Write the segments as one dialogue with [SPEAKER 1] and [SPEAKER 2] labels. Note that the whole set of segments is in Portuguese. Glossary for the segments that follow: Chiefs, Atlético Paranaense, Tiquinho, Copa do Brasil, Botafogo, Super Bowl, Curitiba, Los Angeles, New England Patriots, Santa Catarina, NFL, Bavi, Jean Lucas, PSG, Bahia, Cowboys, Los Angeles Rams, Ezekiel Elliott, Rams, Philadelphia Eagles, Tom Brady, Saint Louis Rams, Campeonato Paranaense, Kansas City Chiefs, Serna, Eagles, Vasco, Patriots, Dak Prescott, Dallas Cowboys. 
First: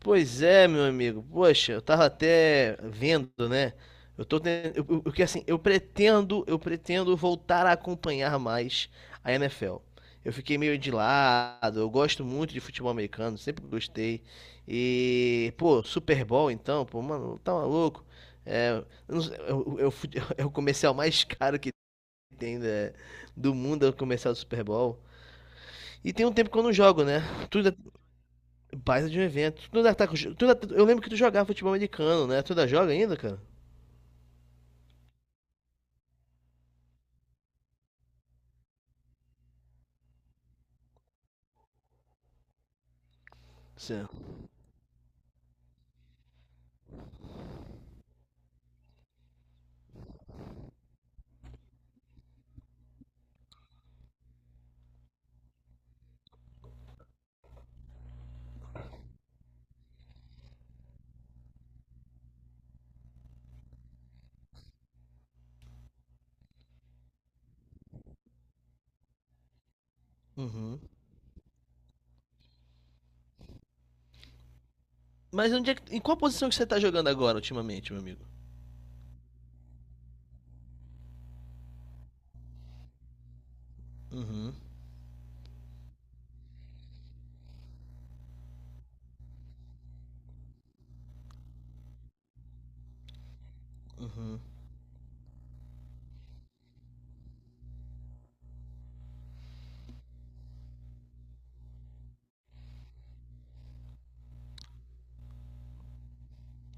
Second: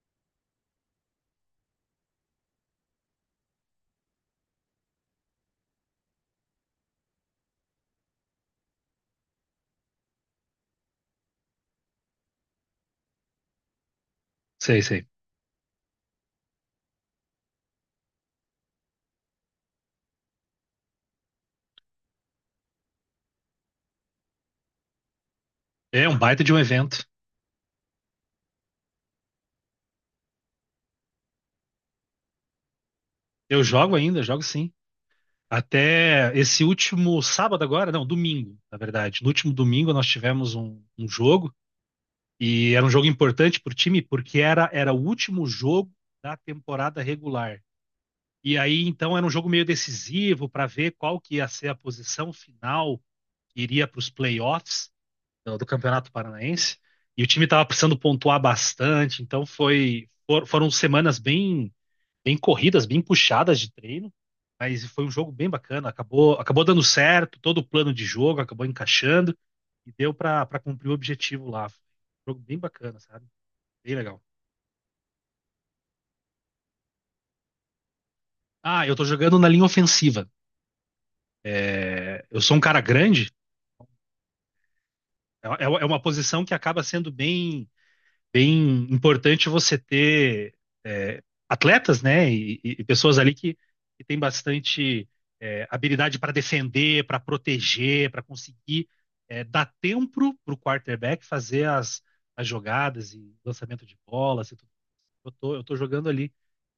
[SPEAKER 1] Pois é, meu amigo. Poxa, eu tava até vendo, né? Eu tô ten- eu, que assim, eu pretendo voltar a acompanhar mais a NFL. Eu fiquei meio de lado, eu gosto muito de futebol americano, sempre gostei.
[SPEAKER 2] Sei, sei.
[SPEAKER 1] E, pô, Super Bowl então, pô, mano, tá maluco? É, não sei, é o comercial mais caro que tem, né, do mundo, é o comercial do Super Bowl.
[SPEAKER 2] É
[SPEAKER 1] E
[SPEAKER 2] um
[SPEAKER 1] tem um
[SPEAKER 2] baita
[SPEAKER 1] tempo
[SPEAKER 2] de um
[SPEAKER 1] que eu não
[SPEAKER 2] evento.
[SPEAKER 1] jogo, né? Tu, Baita de um evento. Tu ainda tá com... tu ainda- Eu lembro que tu jogava futebol americano, né? Tu ainda joga ainda, cara?
[SPEAKER 2] Eu jogo ainda, jogo sim. Até esse último sábado agora, não, domingo, na verdade. No último domingo nós tivemos um jogo, e era um jogo importante pro time
[SPEAKER 1] Você...
[SPEAKER 2] porque era o último jogo da temporada regular. E aí então era um jogo meio decisivo para ver qual que ia ser a posição final que iria para os playoffs do Campeonato Paranaense. E o time estava precisando pontuar bastante, então foram semanas bem corridas, bem puxadas de treino, mas foi um jogo bem bacana. Acabou dando certo, todo o plano de jogo acabou encaixando e deu pra para
[SPEAKER 1] Uhum.
[SPEAKER 2] cumprir o objetivo lá. Foi um jogo bem bacana, sabe? Bem legal.
[SPEAKER 1] Em qual posição que você tá jogando agora, ultimamente, meu amigo?
[SPEAKER 2] Ah, eu tô jogando na linha ofensiva. Eu sou um cara grande,
[SPEAKER 1] Uhum.
[SPEAKER 2] é uma posição que acaba sendo bem importante você ter, é, atletas, né, e pessoas ali que têm bastante, habilidade para defender, para proteger, para conseguir, dar tempo para o quarterback fazer as jogadas e lançamento de bolas e tudo. Eu tô jogando ali.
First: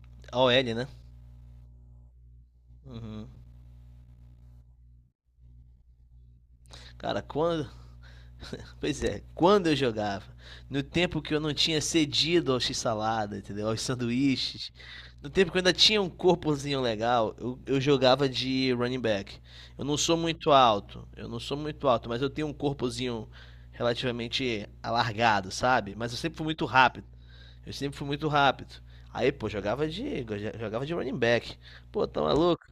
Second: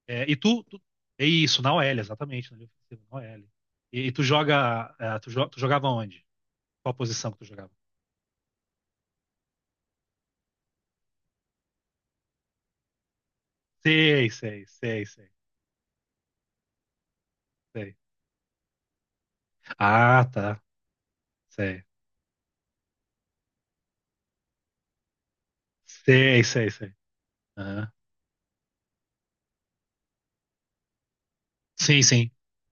[SPEAKER 2] É, e
[SPEAKER 1] A
[SPEAKER 2] tu,
[SPEAKER 1] OL,
[SPEAKER 2] tu-
[SPEAKER 1] né?
[SPEAKER 2] É isso, na OL, exatamente, na linha ofensiva, na
[SPEAKER 1] Uhum.
[SPEAKER 2] OL. E tu joga, é, tu, jo- tu jogava onde? Qual a
[SPEAKER 1] Cara,
[SPEAKER 2] posição que tu
[SPEAKER 1] quando...
[SPEAKER 2] jogava?
[SPEAKER 1] Pois é, quando eu jogava, no tempo que eu não tinha cedido ao x-salada, entendeu? Aos
[SPEAKER 2] Sei, sei,
[SPEAKER 1] sanduíches,
[SPEAKER 2] sei, sei,
[SPEAKER 1] no tempo que eu ainda tinha um corpozinho legal, eu
[SPEAKER 2] sei.
[SPEAKER 1] jogava de running back. Eu não sou
[SPEAKER 2] Ah,
[SPEAKER 1] muito
[SPEAKER 2] tá.
[SPEAKER 1] alto, eu não sou
[SPEAKER 2] Sei.
[SPEAKER 1] muito alto, mas eu tenho um corpozinho relativamente alargado, sabe? Mas eu sempre
[SPEAKER 2] Sei,
[SPEAKER 1] fui muito
[SPEAKER 2] sei, sei.
[SPEAKER 1] rápido, eu
[SPEAKER 2] Aham.
[SPEAKER 1] sempre fui muito rápido. Aí, pô, jogava de running back.
[SPEAKER 2] Sim,
[SPEAKER 1] Pô, tá
[SPEAKER 2] sim.
[SPEAKER 1] maluco?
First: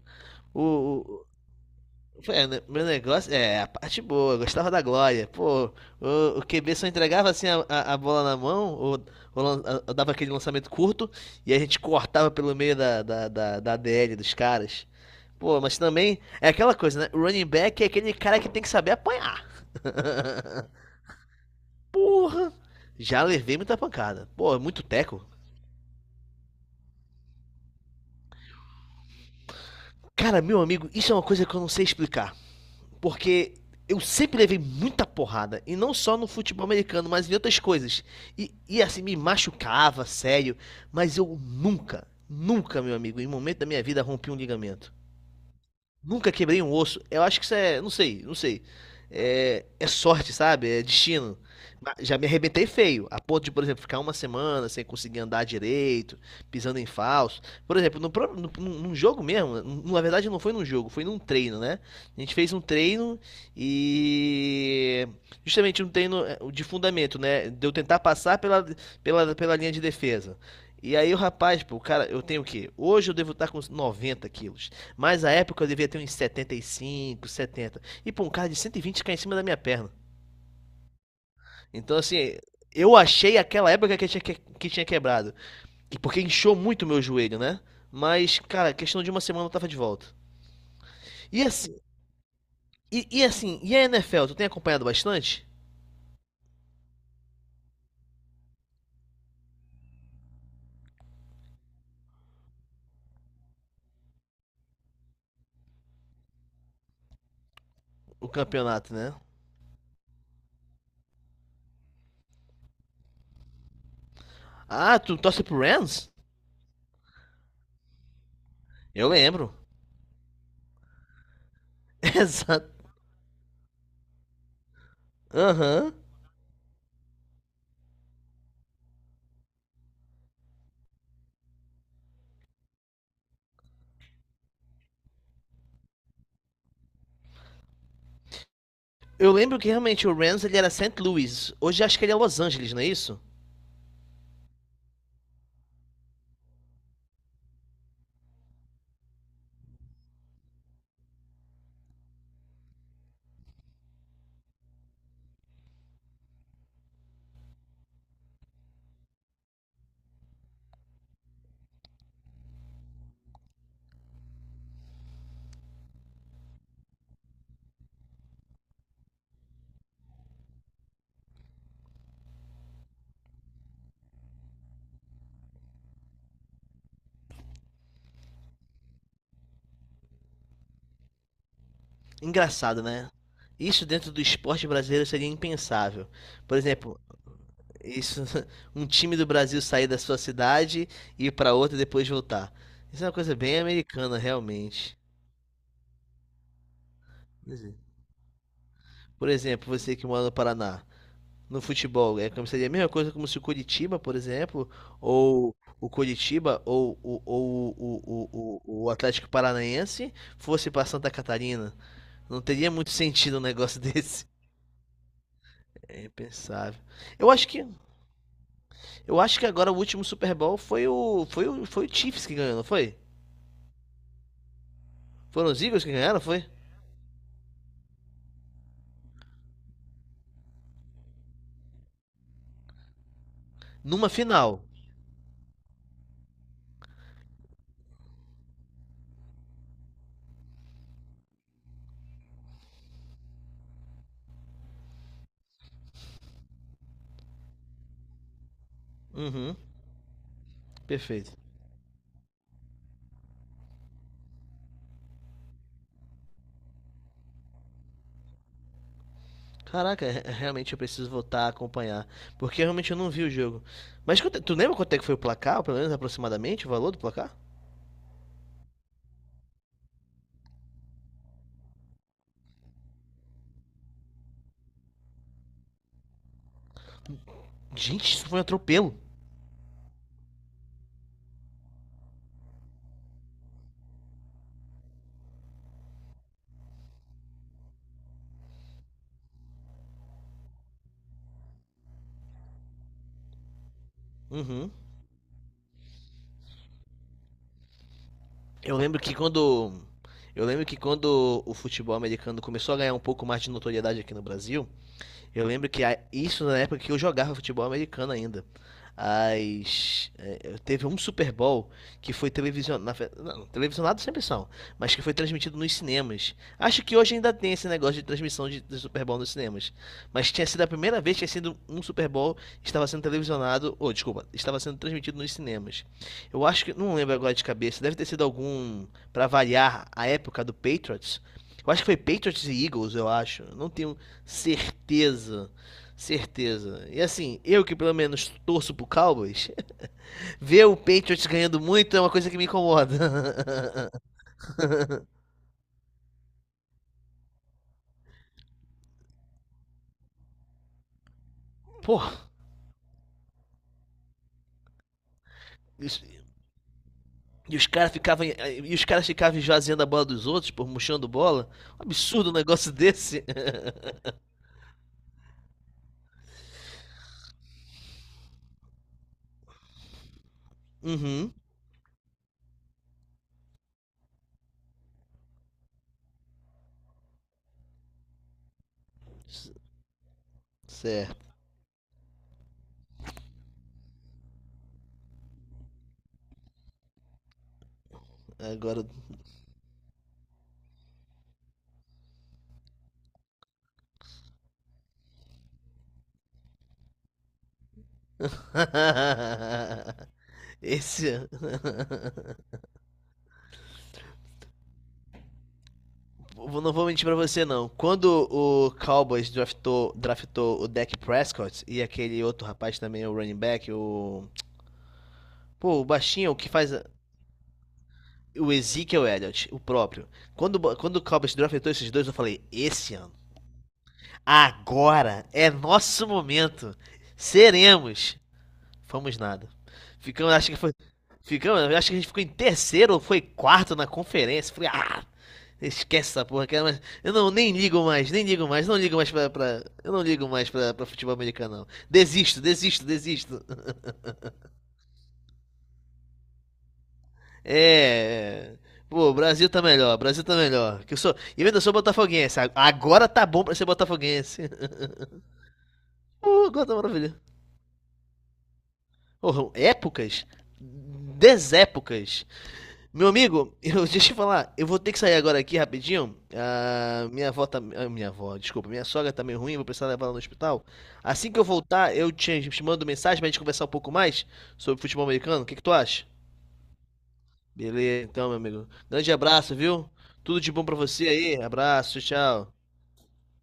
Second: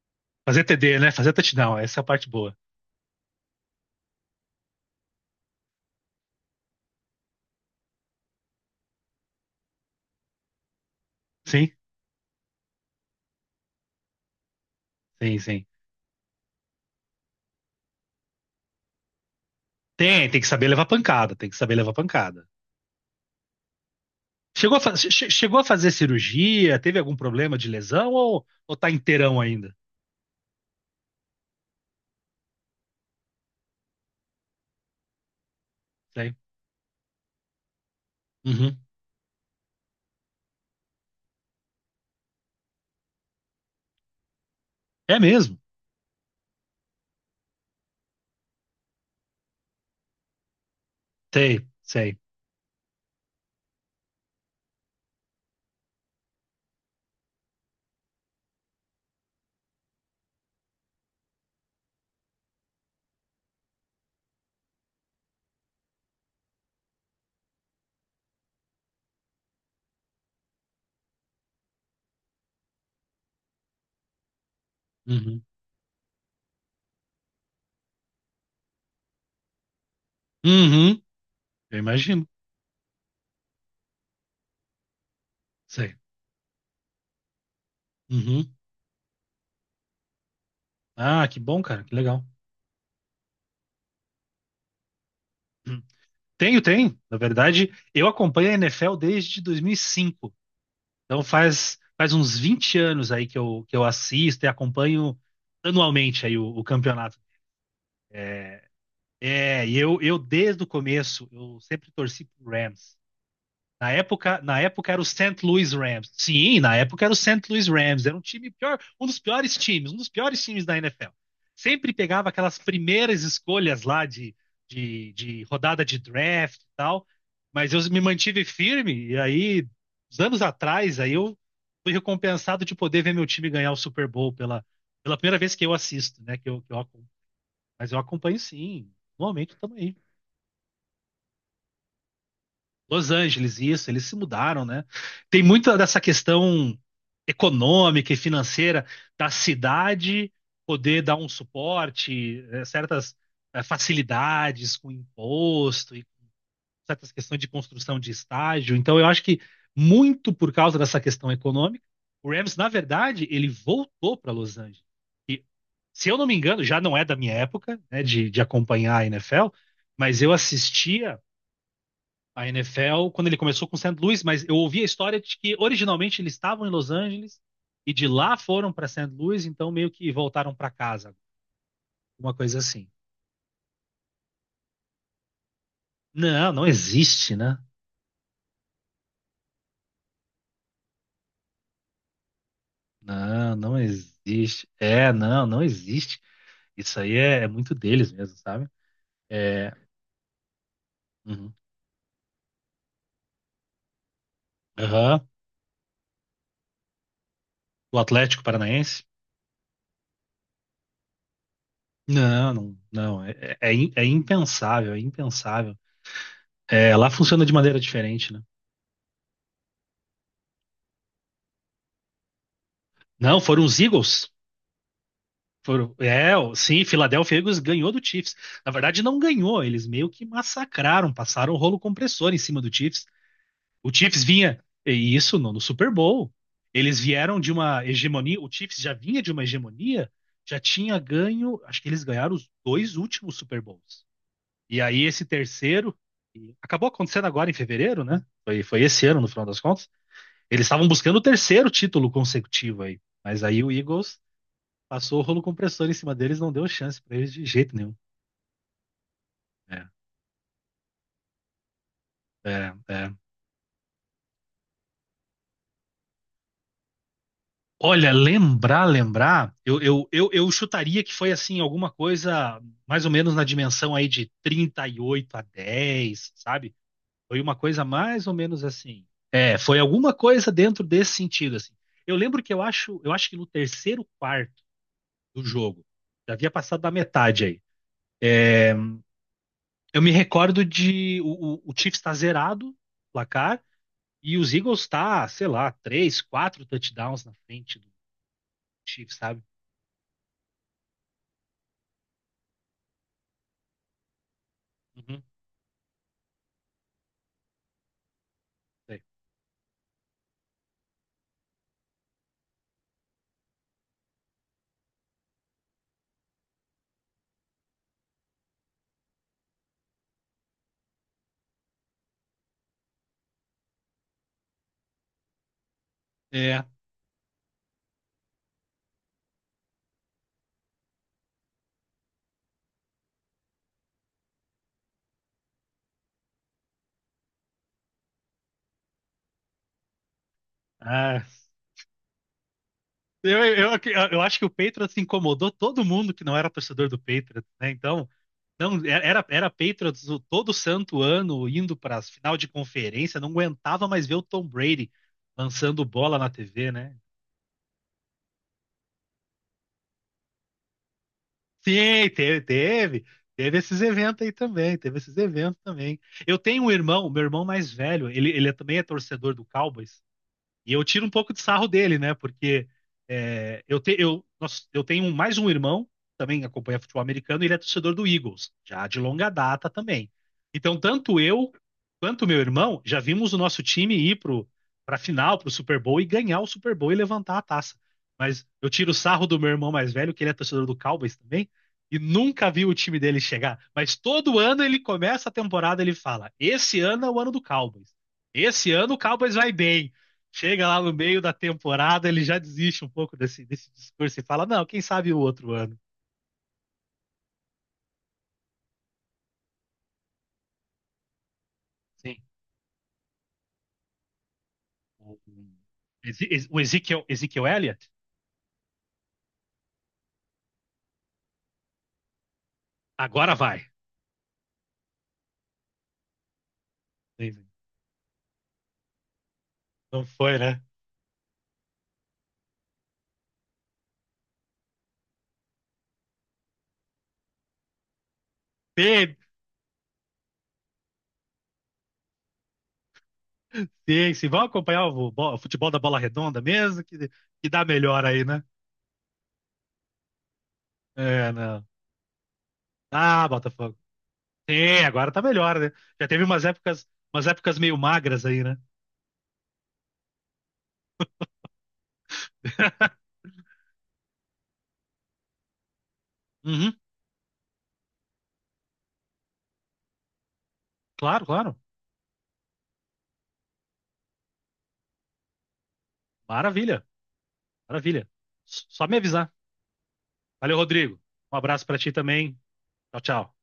[SPEAKER 2] Fazer TD, né?
[SPEAKER 1] O,
[SPEAKER 2] Fazer touchdown, essa é a parte
[SPEAKER 1] É,
[SPEAKER 2] boa.
[SPEAKER 1] né, meu negócio é a parte boa, eu gostava da glória. Pô, o QB só entregava assim a bola na mão, ou, ou dava aquele lançamento curto, e a
[SPEAKER 2] Sim,
[SPEAKER 1] gente cortava pelo meio da DL dos caras.
[SPEAKER 2] sim,
[SPEAKER 1] Pô,
[SPEAKER 2] sim.
[SPEAKER 1] mas também é aquela coisa, né? O running back é aquele cara que tem que saber apanhar.
[SPEAKER 2] Tem que saber levar pancada, tem que saber levar pancada.
[SPEAKER 1] Porra! Já levei muita pancada. Pô, é
[SPEAKER 2] Chegou a,
[SPEAKER 1] muito
[SPEAKER 2] fa-
[SPEAKER 1] teco.
[SPEAKER 2] che- chegou a fazer cirurgia? Teve algum problema de lesão, ou tá inteirão ainda?
[SPEAKER 1] Cara, meu amigo, isso é uma coisa que eu não sei explicar. Porque eu sempre levei muita porrada. E não só no
[SPEAKER 2] Sei.
[SPEAKER 1] futebol americano, mas em outras coisas. E,
[SPEAKER 2] Uhum.
[SPEAKER 1] e assim, me machucava, sério. Mas eu nunca, nunca, meu amigo, em momento da minha vida, rompi um ligamento.
[SPEAKER 2] É mesmo?
[SPEAKER 1] Nunca quebrei um osso. Eu acho que isso é. Não sei, não sei. É, é sorte, sabe? É destino.
[SPEAKER 2] Sei,
[SPEAKER 1] Mas já
[SPEAKER 2] sei.
[SPEAKER 1] me arrebentei feio, a ponto de, por exemplo, ficar uma semana sem conseguir andar direito, pisando em falso. Por exemplo, no, pró- no, num jogo mesmo, na verdade não foi num jogo, foi num treino, né? A gente fez um treino e. Justamente um treino, de fundamento, né? De eu tentar passar pela linha de defesa. E aí o rapaz, pô, o cara, eu tenho o quê? Hoje eu devo estar com uns 90 quilos. Mas a
[SPEAKER 2] Uhum.
[SPEAKER 1] época eu devia ter uns 75, 70. E pô, um cara de 120 cai em cima da minha perna.
[SPEAKER 2] Uhum. Eu
[SPEAKER 1] Então,
[SPEAKER 2] imagino.
[SPEAKER 1] assim, eu achei aquela época que tinha quebrado.
[SPEAKER 2] Sei.
[SPEAKER 1] E porque inchou muito o meu joelho, né? Mas,
[SPEAKER 2] Uhum.
[SPEAKER 1] cara, questão de uma semana eu tava de volta.
[SPEAKER 2] Ah, que
[SPEAKER 1] E
[SPEAKER 2] bom,
[SPEAKER 1] assim,
[SPEAKER 2] cara, que legal.
[SPEAKER 1] e a NFL, tu tem acompanhado bastante
[SPEAKER 2] Hum. Tenho, tenho. Na verdade, eu acompanho a NFL desde 2005. Então faz uns 20 anos aí que eu assisto e acompanho anualmente aí o campeonato.
[SPEAKER 1] o campeonato, né?
[SPEAKER 2] É, e eu desde o começo, eu sempre torci pro Rams. Na época
[SPEAKER 1] Ah,
[SPEAKER 2] era o
[SPEAKER 1] tu
[SPEAKER 2] Saint
[SPEAKER 1] torce pro
[SPEAKER 2] Louis Rams.
[SPEAKER 1] Rams?
[SPEAKER 2] Sim, na época era o Saint Louis Rams. Era um time pior, um
[SPEAKER 1] Eu
[SPEAKER 2] dos
[SPEAKER 1] lembro.
[SPEAKER 2] piores times, um dos piores times da NFL. Sempre pegava aquelas
[SPEAKER 1] Exato.
[SPEAKER 2] primeiras escolhas lá de rodada
[SPEAKER 1] Aham.
[SPEAKER 2] de draft e tal. Mas eu me mantive firme, e aí, uns anos atrás, aí eu fui recompensado de poder ver meu time ganhar o Super Bowl pela primeira vez que eu assisto, né? Que eu Mas eu acompanho, sim.
[SPEAKER 1] Eu
[SPEAKER 2] Normalmente,
[SPEAKER 1] lembro que
[SPEAKER 2] também
[SPEAKER 1] realmente o Rams ele era Saint Louis. Hoje acho que ele é Los Angeles, não é
[SPEAKER 2] Los
[SPEAKER 1] isso?
[SPEAKER 2] Angeles, isso, eles se mudaram, né? Tem muita dessa questão econômica e financeira da cidade poder dar um suporte, certas, facilidades com imposto e certas questões de construção de estágio. Então, eu acho que muito por causa dessa questão econômica, o Rams, na verdade, ele voltou para Los Angeles. E, se eu não me engano, já não é da minha época, né, de acompanhar a NFL, mas eu assistia a NFL quando ele começou com o St. Louis, mas eu ouvi a história de que originalmente eles estavam em Los Angeles e de lá foram para St. Louis, então meio que voltaram para casa, uma coisa
[SPEAKER 1] Engraçado,
[SPEAKER 2] assim.
[SPEAKER 1] né? Isso dentro do esporte brasileiro seria impensável.
[SPEAKER 2] Não,
[SPEAKER 1] Por
[SPEAKER 2] não
[SPEAKER 1] exemplo,
[SPEAKER 2] existe, né?
[SPEAKER 1] isso, um time do Brasil sair da sua cidade e ir para outra e depois voltar. Isso é uma coisa
[SPEAKER 2] Não,
[SPEAKER 1] bem
[SPEAKER 2] não
[SPEAKER 1] americana,
[SPEAKER 2] existe.
[SPEAKER 1] realmente.
[SPEAKER 2] É, não, não existe. Isso aí é
[SPEAKER 1] Pois
[SPEAKER 2] muito
[SPEAKER 1] é.
[SPEAKER 2] deles mesmo, sabe?
[SPEAKER 1] Por exemplo,
[SPEAKER 2] É,
[SPEAKER 1] você que mora no Paraná,
[SPEAKER 2] uhum.
[SPEAKER 1] no futebol, é como seria a mesma coisa como se o Curitiba, por exemplo,
[SPEAKER 2] Aham.
[SPEAKER 1] ou o Curitiba ou
[SPEAKER 2] O Atlético
[SPEAKER 1] o
[SPEAKER 2] Paranaense?
[SPEAKER 1] Atlético Paranaense fosse para Santa Catarina. Não
[SPEAKER 2] Não,
[SPEAKER 1] teria
[SPEAKER 2] não,
[SPEAKER 1] muito
[SPEAKER 2] não.
[SPEAKER 1] sentido um negócio
[SPEAKER 2] É
[SPEAKER 1] desse.
[SPEAKER 2] impensável, é impensável.
[SPEAKER 1] É impensável.
[SPEAKER 2] É, lá
[SPEAKER 1] Eu
[SPEAKER 2] funciona
[SPEAKER 1] acho
[SPEAKER 2] de
[SPEAKER 1] que
[SPEAKER 2] maneira diferente, né?
[SPEAKER 1] Eu acho que agora o último Super Bowl foi o Chiefs que ganhou, não foi?
[SPEAKER 2] Não, foram os Eagles.
[SPEAKER 1] Foram os Eagles que
[SPEAKER 2] Foram-
[SPEAKER 1] ganharam,
[SPEAKER 2] é,
[SPEAKER 1] foi?
[SPEAKER 2] o- sim, Philadelphia Eagles ganhou do Chiefs. Na verdade, não ganhou, eles meio que massacraram, passaram o rolo compressor em cima do Chiefs. O
[SPEAKER 1] Numa
[SPEAKER 2] Chiefs vinha,
[SPEAKER 1] final.
[SPEAKER 2] e isso no Super Bowl. Eles vieram de uma hegemonia, o Chiefs já vinha de uma hegemonia, já tinha ganho, acho que eles ganharam os dois últimos Super Bowls. E aí esse terceiro, e acabou acontecendo agora em fevereiro, né? Foi esse ano, no final
[SPEAKER 1] Uhum,
[SPEAKER 2] das contas. Eles estavam buscando o
[SPEAKER 1] perfeito.
[SPEAKER 2] terceiro título consecutivo aí. Mas aí o Eagles passou o rolo compressor em cima deles, não deu chance pra eles de jeito nenhum. É,
[SPEAKER 1] Caraca, realmente eu preciso voltar a acompanhar. Porque
[SPEAKER 2] é,
[SPEAKER 1] realmente eu não
[SPEAKER 2] é.
[SPEAKER 1] vi o jogo. Mas tu lembra quanto é que foi o placar, ou pelo menos aproximadamente o valor do placar?
[SPEAKER 2] Olha, eu chutaria que foi assim, alguma coisa mais ou menos na dimensão aí de 38-10, sabe? Foi uma coisa
[SPEAKER 1] Gente,
[SPEAKER 2] mais
[SPEAKER 1] isso
[SPEAKER 2] ou
[SPEAKER 1] foi um
[SPEAKER 2] menos
[SPEAKER 1] atropelo.
[SPEAKER 2] assim. É, foi alguma coisa dentro desse sentido, assim. Eu lembro que eu acho que no terceiro quarto do jogo já havia passado da metade aí. Eu me recordo de o Chiefs estar zerado, placar, e os
[SPEAKER 1] Uhum.
[SPEAKER 2] Eagles tá, sei lá, três, quatro touchdowns na frente do
[SPEAKER 1] Eu lembro que
[SPEAKER 2] Chiefs, sabe?
[SPEAKER 1] quando. Eu lembro que quando o futebol americano começou a ganhar um pouco mais de notoriedade aqui no Brasil,
[SPEAKER 2] Uhum.
[SPEAKER 1] eu lembro que isso na época que eu jogava futebol americano ainda.
[SPEAKER 2] É.
[SPEAKER 1] Teve um Super Bowl que foi televisionado. Não, televisionado sempre são, mas que foi transmitido nos cinemas. Acho que hoje ainda tem esse negócio de transmissão de Super Bowl nos cinemas. Mas tinha sido a primeira vez que tinha sido um Super Bowl que estava sendo televisionado. Ou, desculpa, estava sendo transmitido nos cinemas. Eu
[SPEAKER 2] É.
[SPEAKER 1] acho que. Não lembro agora de cabeça. Deve ter sido algum para variar a época do Patriots. Eu acho que foi Patriots e Eagles, eu acho. Não tenho certeza. Certeza. E assim, eu que pelo menos torço pro Cowboys, ver o
[SPEAKER 2] Ah,
[SPEAKER 1] Patriots ganhando muito é uma coisa que me incomoda.
[SPEAKER 2] eu, eu, eu acho que o Patriots incomodou todo mundo que não era torcedor do Patriots, né? Então, não, era Patriots, todo santo ano indo
[SPEAKER 1] Pô,
[SPEAKER 2] para final de conferência, não aguentava mais ver o Tom Brady lançando
[SPEAKER 1] isso-
[SPEAKER 2] bola na TV, né?
[SPEAKER 1] e os caras ficavam esvaziando a bola dos outros, por murchando bola. Um
[SPEAKER 2] Sim,
[SPEAKER 1] absurdo um
[SPEAKER 2] teve,
[SPEAKER 1] negócio
[SPEAKER 2] teve.
[SPEAKER 1] desse.
[SPEAKER 2] Teve esses eventos aí também, teve esses eventos também. Eu tenho um irmão, meu irmão mais velho, também é torcedor do Cowboys, e eu tiro um pouco
[SPEAKER 1] Uhum.
[SPEAKER 2] de sarro dele, né? Porque é, eu, te- eu, nós- eu tenho mais um irmão, também acompanha futebol americano, e ele é torcedor do Eagles, já de longa
[SPEAKER 1] C-
[SPEAKER 2] data também. Então, tanto
[SPEAKER 1] Certo.
[SPEAKER 2] eu quanto meu irmão já vimos o nosso time ir pra final, pro Super Bowl, e ganhar o Super Bowl e levantar a taça. Mas eu
[SPEAKER 1] Agora
[SPEAKER 2] tiro o sarro do meu irmão mais velho, que ele é torcedor do Cowboys também, e nunca vi o time dele chegar. Mas todo ano ele começa a temporada, ele fala: Esse ano é o ano do Cowboys. Esse ano o Cowboys vai bem. Chega lá no meio
[SPEAKER 1] Esse
[SPEAKER 2] da temporada, ele já desiste um pouco desse discurso e fala: não, quem sabe o outro ano.
[SPEAKER 1] não vou mentir pra você, não. Quando o Cowboys draftou o Dak Prescott e
[SPEAKER 2] Sim.
[SPEAKER 1] aquele outro rapaz também, o running back, o.
[SPEAKER 2] O
[SPEAKER 1] Pô, o baixinho, o
[SPEAKER 2] Eze-
[SPEAKER 1] que
[SPEAKER 2] o
[SPEAKER 1] faz.
[SPEAKER 2] Ezekiel, Ezekiel Elliott?
[SPEAKER 1] O Ezekiel Elliott, o próprio. Quando o Cowboys draftou esses dois, eu falei: esse ano,
[SPEAKER 2] Agora vai.
[SPEAKER 1] agora é nosso momento. Seremos. Fomos nada.
[SPEAKER 2] Não
[SPEAKER 1] Ficamos,
[SPEAKER 2] foi,
[SPEAKER 1] acho que
[SPEAKER 2] né?
[SPEAKER 1] foi. Ficamos, acho que a gente ficou em terceiro ou foi quarto na conferência. Falei, ah, esquece essa porra, cara, mas eu não nem ligo mais, nem ligo mais, não ligo mais pra, pra- eu não ligo mais pra, pra futebol americano, não. Desisto, desisto, desisto.
[SPEAKER 2] Paciência. Vão acompanhar o futebol da bola redonda mesmo, que,
[SPEAKER 1] É,
[SPEAKER 2] dá melhor aí, né?
[SPEAKER 1] é. Pô, o Brasil tá melhor, o Brasil tá melhor. Que eu sou,
[SPEAKER 2] É,
[SPEAKER 1] e eu ainda
[SPEAKER 2] não.
[SPEAKER 1] sou botafoguense. Agora tá
[SPEAKER 2] Ah,
[SPEAKER 1] bom pra ser
[SPEAKER 2] Botafogo.
[SPEAKER 1] botafoguense.
[SPEAKER 2] Sim, agora tá melhor, né? Já teve umas
[SPEAKER 1] Agora tá
[SPEAKER 2] épocas,
[SPEAKER 1] maravilha.
[SPEAKER 2] umas épocas meio magras aí, né?
[SPEAKER 1] Oh, épocas, desépocas. Meu amigo, deixa eu falar, eu vou ter que sair agora aqui rapidinho.
[SPEAKER 2] Uhum,
[SPEAKER 1] Ah, minha avó tá. Ah, minha avó, desculpa, minha sogra tá meio ruim, vou precisar levar ela no hospital.
[SPEAKER 2] claro,
[SPEAKER 1] Assim que eu
[SPEAKER 2] claro.
[SPEAKER 1] voltar, eu te mando mensagem pra gente conversar um pouco mais sobre futebol americano. O que que tu acha?
[SPEAKER 2] Maravilha, maravilha.
[SPEAKER 1] Beleza, então, meu amigo.
[SPEAKER 2] Só me
[SPEAKER 1] Grande
[SPEAKER 2] avisar.
[SPEAKER 1] abraço, viu? Tudo de
[SPEAKER 2] Valeu,
[SPEAKER 1] bom pra
[SPEAKER 2] Rodrigo.
[SPEAKER 1] você
[SPEAKER 2] Um
[SPEAKER 1] aí.
[SPEAKER 2] abraço para ti
[SPEAKER 1] Abraço,
[SPEAKER 2] também.
[SPEAKER 1] tchau.
[SPEAKER 2] Tchau, tchau.